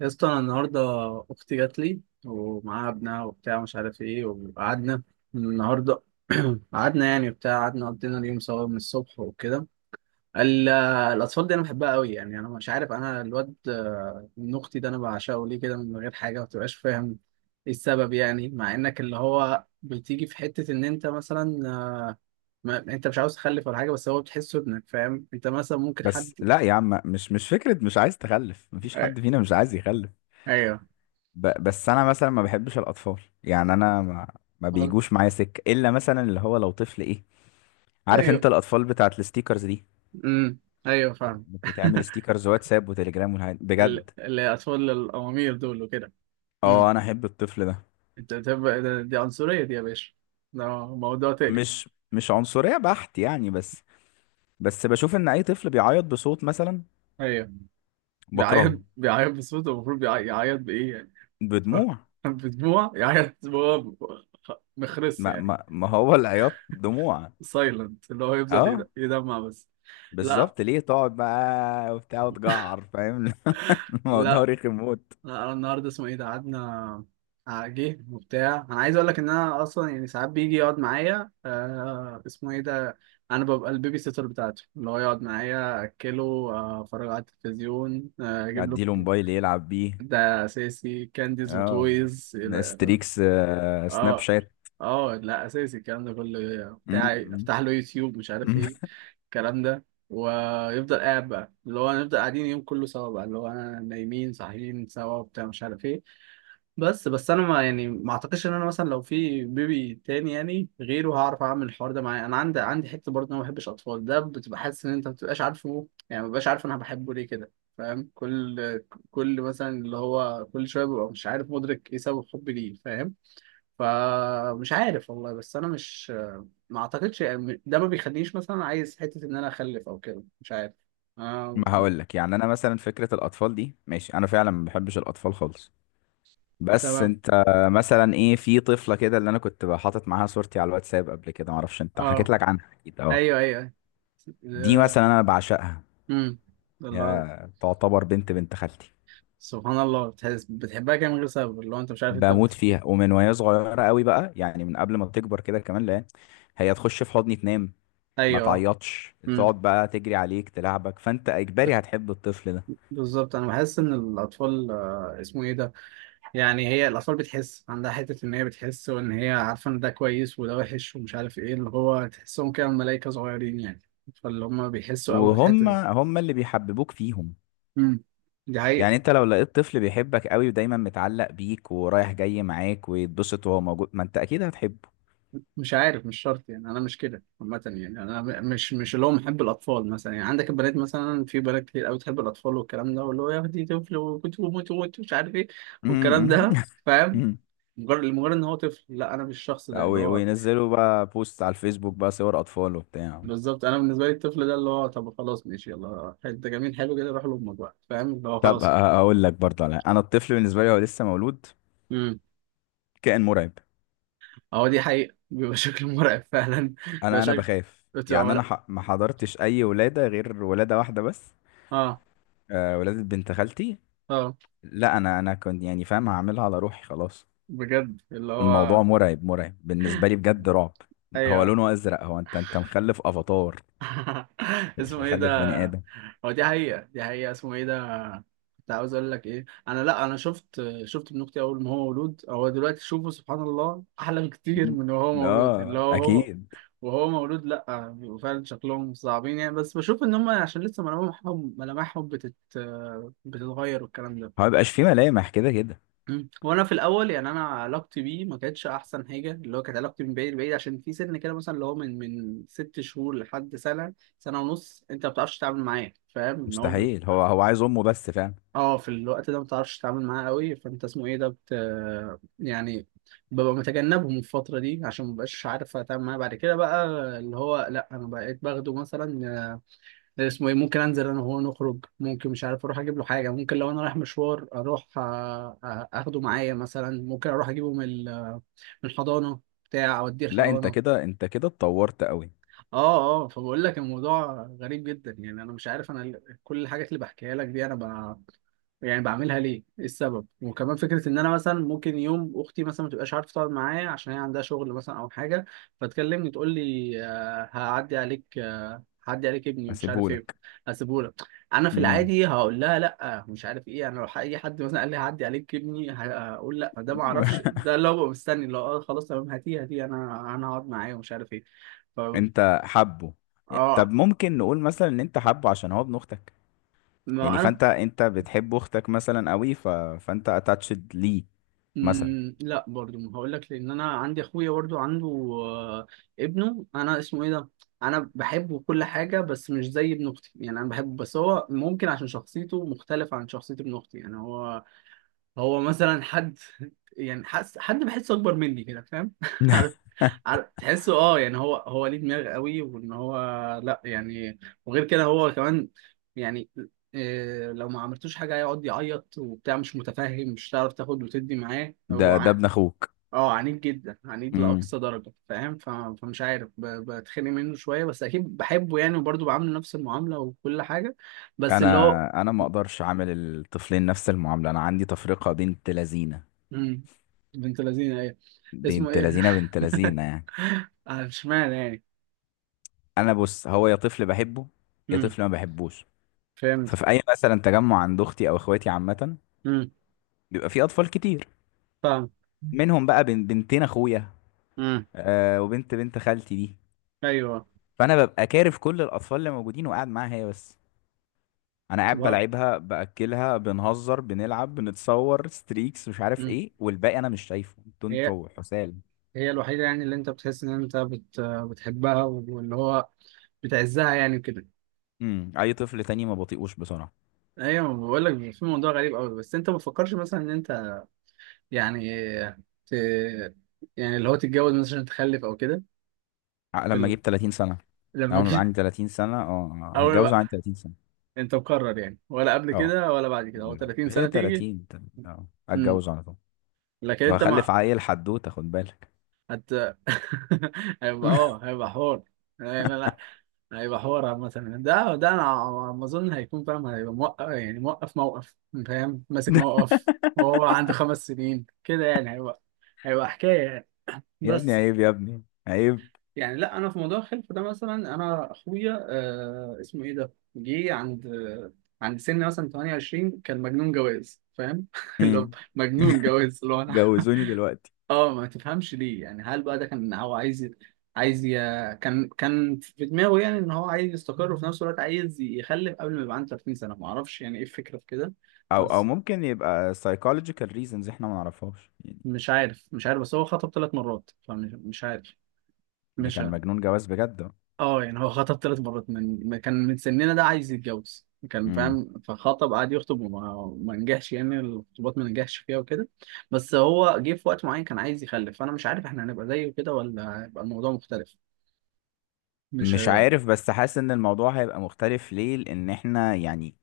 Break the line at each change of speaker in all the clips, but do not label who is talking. يا اسطى، انا النهارده اختي جات لي ومعاها ابنها وبتاع مش عارف ايه وقعدنا النهارده. قعدنا يعني وبتاع قعدنا قضينا اليوم سوا من الصبح وكده. ال- الاطفال دي انا بحبها قوي يعني انا مش عارف انا الواد من اختي ده انا بعشقه ليه كده من غير حاجه، ما بتبقاش فاهم ايه السبب يعني. مع انك اللي هو بتيجي في حته ان انت مثلا، آه، ما انت مش عاوز تخلف ولا حاجه، بس هو بتحسه ابنك، فاهم انت مثلا ممكن حد.
بس لا يا عم، مش فكرة مش عايز تخلف، مفيش
أي-
حد فينا مش عايز يخلف.
ايوه،
بس انا مثلا ما بحبش الاطفال. يعني انا ما بيجوش معايا سكة، الا مثلا اللي هو لو طفل، ايه، عارف انت
ايوه،
الاطفال بتاعت الستيكرز دي،
امم، ايوه فاهم.
بتعمل ستيكرز واتساب وتليجرام والحاجات بجد.
الاطفال الامامير دول وكده.
اه،
امم.
انا احب الطفل ده.
انت تبقى دي عنصريه دي يا باشا، ده موضوع تاني.
مش عنصرية بحت يعني، بس بشوف ان اي طفل بيعيط بصوت مثلا
ايوه. بيعيط
بكرهه.
بيعيط بصوته، المفروض يعيط بايه يعني؟ ف-
بدموع،
بدموع يعيط هو؟ مخرس
ما
يعني؟
ما, ما هو العياط دموع.
سايلنت اللي هو يفضل
اه،
يدمع بس. لا،
بالظبط، ليه تقعد بقى وبتاع وتجعر؟ فاهم. الموضوع
لا،
رخم موت.
لا. أنا النهارده اسمه ايه ده قعدنا، جه وبتاع. انا عايز اقول لك ان انا اصلا يعني ساعات بيجي يقعد معايا اسمه ايه ده، انا ببقى البيبي سيتر بتاعته، اللي هو يقعد معايا، اكله، اتفرج على التلفزيون، اجيب له.
اديله موبايل يلعب بيه.
ده اساسي كانديز
اه،
وتويز
ستريكس، سناب
اه،
شات.
اه. لا اساسي الكلام ده كله بتاعي،
م-
افتح له يوتيوب مش عارف
م.
ايه، الكلام ده، ويفضل قاعد بقى اللي هو نفضل قاعدين يوم كله سوا بقى اللي هو انا نايمين صاحيين سوا وبتاع مش عارف ايه. بس انا ما يعني ما اعتقدش ان انا مثلا لو في بيبي تاني يعني غيره هعرف اعمل الحوار ده معاه. انا عندي حته برضه إن انا ما بحبش اطفال، ده بتبقى حاسس ان انت ما بتبقاش عارفه يعني، ما ببقاش عارف انا بحبه ليه كده، فاهم؟ كل مثلا اللي هو كل شويه ببقى مش عارف مدرك ايه سبب حبي ليه، فاهم؟ فمش عارف والله. بس انا مش، ما اعتقدش يعني ده ما بيخلينيش مثلا عايز حته ان انا اخلف او كده، مش عارف. آه...
ما هقول لك، يعني انا مثلا فكره الاطفال دي ماشي، انا فعلا ما بحبش الاطفال خالص. بس
تمام.
انت مثلا ايه، في طفله كده اللي انا كنت حاطط معاها صورتي على الواتساب قبل كده، ما اعرفش انت حكيت
اه.
لك عنها، اكيد اه.
ايوه، ايوه،
دي مثلا انا بعشقها.
امم، الله.
هي تعتبر بنت بنت خالتي.
سبحان الله، بتحس بتحبها كده من غير سبب اللي هو انت مش عارف انت
بموت فيها، ومن وهي صغيرة قوي بقى، يعني من قبل ما تكبر كده كمان. لا، هي تخش في حضني تنام، ما
ايوه، اه،
تعيطش،
امم.
تقعد بقى تجري عليك تلعبك، فانت اجباري هتحب الطفل ده.
بالظبط انا بحس ان الاطفال اسمه ايه ده، يعني هي الاطفال بتحس، عندها حته ان هي بتحس وان هي عارفه ان ده كويس وده وحش ومش عارف ايه، اللي هو تحسهم كده ملائكه صغيرين يعني، فاللي هم بيحسوا قوي في الحته
وهم
دي.
هم اللي بيحببوك فيهم.
امم. دي حقيقه.
يعني انت لو لقيت طفل بيحبك قوي، ودايما متعلق بيك، ورايح جاي معاك، ويتبسط وهو موجود، ما انت اكيد هتحبه.
مش عارف، مش شرط يعني انا مش كده عامه. يعني انا مش اللي هو محب الاطفال مثلا، يعني عندك البنات مثلا، في بنات كتير قوي تحب الاطفال والكلام ده، واللي هو يا اختي طفل وكنت بموت وموت مش عارف ايه والكلام
مم.
ده، فاهم؟ لمجرد ان هو طفل، لا انا مش الشخص ده
أو
اللي هو.
وينزلوا بقى بوست على الفيسبوك بقى صور اطفال وبتاع.
بالظبط، انا بالنسبه لي الطفل ده اللي هو، طب خلاص ماشي يلا انت جميل حلو كده روح لامك بقى، فاهم؟ اللي هو
طب،
خلاص كده.
اقول لك برضه، على انا الطفل بالنسبة لي هو لسه مولود
امم.
كائن مرعب.
اهو دي حقيقه، بيبقى شكل مرعب فعلا، بيبقى
انا،
شكل،
بخاف
بتبقى
يعني. انا ما حضرتش اي ولاده غير ولاده واحده بس.
اه،
آه، ولاده بنت خالتي.
اه،
لا، انا كنت يعني فاهم، هعملها على روحي خلاص.
بجد اللي
الموضوع
هو.
مرعب، مرعب بالنسبه لي، بجد رعب. هو
ايوه.
لونه ازرق، هو انت، مخلف افاتار؟ مش
اسمه ايه ده،
مخلف بني ادم.
هو دي حقيقة، دي حقيقة، اسمه ايه ده. كنت عاوز اقول لك ايه، انا لا انا شفت ابن اختي اول ما هو مولود، هو دلوقتي شوفه سبحان الله احلى بكتير من وهو مولود. اللي
اه
هو
اكيد.
وهو مولود، لا بيبقوا فعلا شكلهم صعبين يعني، بس بشوف ان هم عشان لسه ملامحهم بتتغير والكلام ده.
هو مبيبقاش فيه ملامح كده كده.
وانا في الاول يعني انا علاقتي بيه ما كانتش احسن حاجه، اللي هو كانت علاقتي من بعيد بعيد عشان في سن كده مثلا اللي هو من 6 شهور لحد سنه، سنه ونص، انت ما بتعرفش تتعامل معاه، فاهم ان هو
مستحيل. هو عايز امه بس فعلا.
اه في الوقت ده ما بتعرفش تتعامل معاه قوي، فانت اسمه ايه ده يعني ببقى متجنبهم الفتره دي عشان ما بقاش عارف اتعامل معاه. بعد كده بقى اللي هو، لا انا بقيت باخده مثلا، اسمه ايه، ممكن انزل انا وهو نخرج، ممكن مش عارف اروح اجيب له حاجه، ممكن لو انا رايح مشوار اروح اخده معايا مثلا، ممكن اروح اجيبه من الحضانه، بتاع اوديه
لا، انت
الحضانه.
كده، انت كده اتطورت قوي.
اه، اه. فبقول لك الموضوع غريب جدا، يعني انا مش عارف انا كل الحاجات اللي بحكيها لك دي انا يعني بعملها ليه؟ ايه السبب؟ وكمان فكره ان انا مثلا ممكن يوم اختي مثلا ما تبقاش عارفه تقعد معايا عشان هي عندها شغل مثلا او حاجه، فتكلمني تقول لي، هعدي عليك، هعدي عليك ابني مش عارف ايه،
اسيبهولك.
هسيبهولك. انا في
امم.
العادي هقول لها لا مش عارف ايه، انا لو اي حد مثلا قال لي هعدي عليك ابني هقول لا ده ما اعرفش، ده لو ببقى مستني لو خلاص تمام هاتيه هاتيه انا هقعد معاه ومش عارف ايه. ف
انت حبه. طب
اه
ممكن نقول مثلا ان انت حبه عشان هو ابن اختك؟ يعني
ما انا.
فانت، بتحب اختك مثلا قوي، فانت اتاتشد ليه مثلا؟
لا، برضو ما هقول لك، لان انا عندي اخويا برضو عنده آه، ابنه انا اسمه ايه ده، انا بحبه كل حاجه بس مش زي ابن اختي. يعني انا بحبه بس هو ممكن عشان شخصيته مختلفه عن شخصيه ابن اختي. يعني هو مثلا حد، يعني حد بحسه اكبر مني كده، فاهم؟ عارف عارف تحسه، اه يعني هو ليه دماغ قوي وان هو، لا يعني، وغير كده هو كمان يعني إيه لو ما عملتوش حاجه هيقعد يعيط وبتاع مش متفاهم، مش هتعرف تاخد وتدي معاه، هو
ده ابن اخوك.
اه، عنيد جدا، عنيد
امم.
لاقصى درجه، فاهم؟ فمش عارف، بتخانق منه شويه بس اكيد بحبه يعني، وبرضه بعامله نفس المعامله وكل حاجه. بس اللي هو.
انا، ما اقدرش اعمل الطفلين نفس المعامله. انا عندي تفرقه. بنت لذينه.
مم، بنت لذينه ايه؟ اسمه
بنت
ايه؟
لذينه، بنت لذينه يعني.
اشمعنى يعني؟
انا بص، هو يا طفل بحبه يا
امم.
طفل ما بحبوش.
فهمت.
ففي اي مثلا تجمع عند اختي او اخواتي عامه،
امم.
بيبقى في اطفال كتير،
فاهم.
منهم بقى بنتين اخويا،
امم.
آه، وبنت بنت خالتي دي.
ايوه.
فانا ببقى كارف كل الاطفال اللي موجودين، وقاعد معاها هي بس. انا قاعد
سبحان.
بلعبها، باكلها، بنهزر، بنلعب، بنتصور ستريكس، مش عارف
امم.
ايه، والباقي انا مش شايفه. انتوا
هي،
حسال
هي الوحيده يعني اللي انت بتحس ان انت بتحبها، واللي هو بتعزها يعني كده.
امم. اي طفل تاني ما بطيقوش بسرعه.
ايوه. بقول لك في موضوع غريب قوي، بس انت ما تفكرش مثلا ان انت يعني ت... يعني اللي هو تتجوز مثلا عشان تخلف او كده؟ في
لما اجيب 30 سنه.
لما
لو انا
جيت.
عندي 30 سنه اه.
اول
هتجوز
بقى
عندي 30 سنه.
انت مقرر يعني، ولا قبل
اه
كده ولا بعد كده هو
لا،
30
هي
سنه تيجي؟
30 اه
امم.
هتجوز على طول.
لكن انت
وهخلف
ما.
عيل، حدوته، خد بالك.
هت هيبقى حوار، هيبقى، لا، لا، هيبقى حوار مثلا ده انا على ما اظن هيكون فاهم، هيبقى موقف يعني موقف موقف، فاهم ماسك موقف. وهو عنده 5 سنين كده يعني هيبقى حكايه يعني.
يا ابني
بس.
عيب، يا ابني عيب.
يعني لا، انا في موضوع الخلف ده مثلا انا اخويا اسمه ايه ده جه عند سن مثلا 28، كان مجنون جواز، فاهم؟ اللي هو
امم.
مجنون جواز اللي هو انا.
جوزوني دلوقتي.
اه ما تفهمش ليه يعني، هل بقى ده كان هو عايز ي... كان في دماغه يعني ان هو عايز يستقر وفي نفس الوقت عايز يخلف قبل ما يبقى عنده 30 سنة، ما اعرفش يعني ايه الفكرة في كده.
او
بس
ممكن يبقى psychological reasons احنا ما نعرفهاش يعني.
مش عارف بس هو خطب 3 مرات، فمش مش عارف
ده
مش
كان
عارف.
مجنون جواز بجد.
اه يعني هو خطب 3 مرات من ما كان من سننا ده عايز يتجوز كان
امم.
فاهم؟ فخطب قعد يخطب وما ما نجحش يعني، الخطوبات ما نجحش فيها وكده. بس هو جه في وقت معين كان عايز يخلف، فانا مش عارف احنا هنبقى زيه كده ولا هيبقى الموضوع مختلف. مش
مش عارف، بس حاسس ان الموضوع هيبقى مختلف. ليه؟ لان احنا، يعني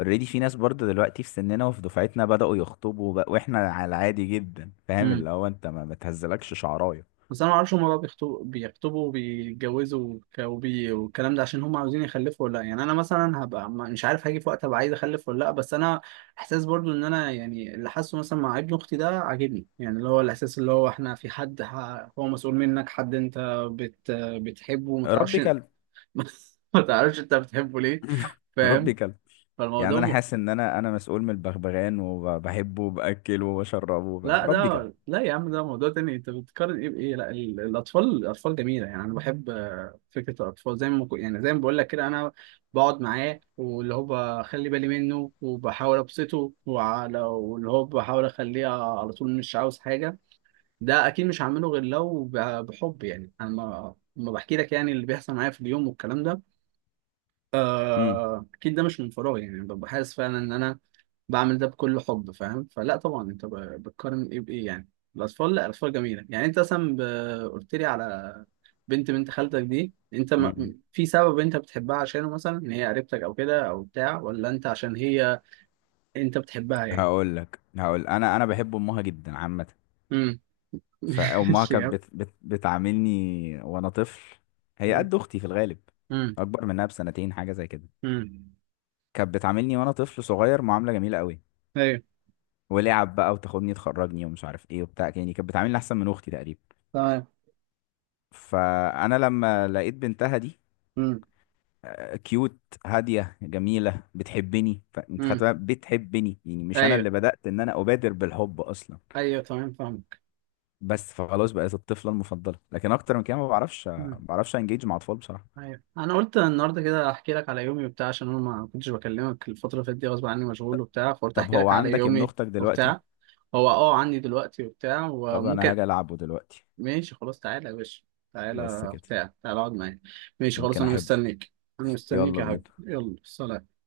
اوريدي في ناس برضه دلوقتي في سننا وفي دفعتنا بدأوا يخطبوا بقى، واحنا على العادي جدا. فاهم،
امم
اللي هو انت ما بتهزلكش شعرايه.
بس انا ما اعرفش هما بقى بيخطبوا وبيتجوزوا والكلام ده عشان هما عاوزين يخلفوا ولا لا يعني. انا مثلا هبقى مش عارف، هاجي في وقت ابقى عايز اخلف ولا لا، بس انا احساس برضو ان انا يعني اللي حاسه مثلا مع ابن اختي ده عاجبني، يعني اللي هو الاحساس اللي هو احنا في حد هو مسؤول منك، حد انت بتحبه وما تعرفش.
ربي كلب.
ما تعرفش انت بتحبه ليه، فاهم؟
ربي كلب. يعني انا
فالموضوع.
حاسس ان انا مسؤول من البغبغان، وبحبه، وباكله، وبشربه،
لا،
ربي كلب.
ده لا يا عم ده موضوع تاني، انت بتقارن ايه بايه، لا الاطفال جميله، يعني انا بحب فكره الاطفال، زي ما يعني زي ما بقول لك كده، انا بقعد معاه واللي هو بخلي بالي منه وبحاول ابسطه واللي هو بحاول اخليه على طول مش عاوز حاجه. ده اكيد مش هعمله غير لو بحب يعني، انا ما بحكي لك يعني اللي بيحصل معايا في اليوم والكلام ده
امم.
اكيد ده مش من فراغ يعني، ببقى حاسس فعلا ان انا بعمل ده بكل حب، فاهم؟ فلا طبعا، انت بتقارن ايه بايه يعني، الاطفال، لا الاطفال جميله. يعني انت مثلا قلت لي على بنت بنت خالتك دي، انت
امم.
ما... في سبب انت بتحبها عشانه مثلا، ان هي قريبتك او كده او بتاع، ولا انت عشان هي، انت بتحبها يعني؟
هقول لك. هقول، انا بحب امها جدا عامه.
امم.
فأمها كانت
شياب.
بتعاملني وأنا طفل. هي قد أختي في الغالب،
امم.
أكبر منها بسنتين حاجة زي كده.
امم.
كانت بتعاملني وأنا طفل صغير معاملة جميلة قوي،
ايوه
ولعب بقى، وتاخدني تخرجني، ومش عارف إيه وبتاع. يعني كانت بتعاملني أحسن من أختي تقريبا.
تمام.
فأنا لما لقيت بنتها دي،
امم.
كيوت، هادية، جميلة، بتحبني، فأنت خدت
امم.
بالك؟ بتحبني يعني، مش أنا
ايوه،
اللي بدأت إن أنا أبادر بالحب أصلا.
ايوه تمام فاهمك.
بس، فخلاص بقيت الطفلة المفضلة. لكن أكتر من كده ما بعرفش، ما بعرفش أنجيج مع أطفال بصراحة.
ايوه انا قلت النهارده كده احكي لك على يومي وبتاع، عشان انا ما كنتش بكلمك الفتره اللي فاتت دي غصب عني، مشغول وبتاع، فقلت
طب
احكي
هو
لك على
عندك ابن
يومي.
اختك دلوقتي؟
وبتاع، هو عندي دلوقتي وبتاع
طب انا
وممكن.
هاجي العبه دلوقتي.
ماشي خلاص تعالى يا باشا،
بس
تعالى
كده،
بتاع، تعالى اقعد معايا. ماشي خلاص
يمكن
انا
احبه.
مستنيك. انا مستنيك
يلا
يا حبيبي،
بينا.
يلا سلام.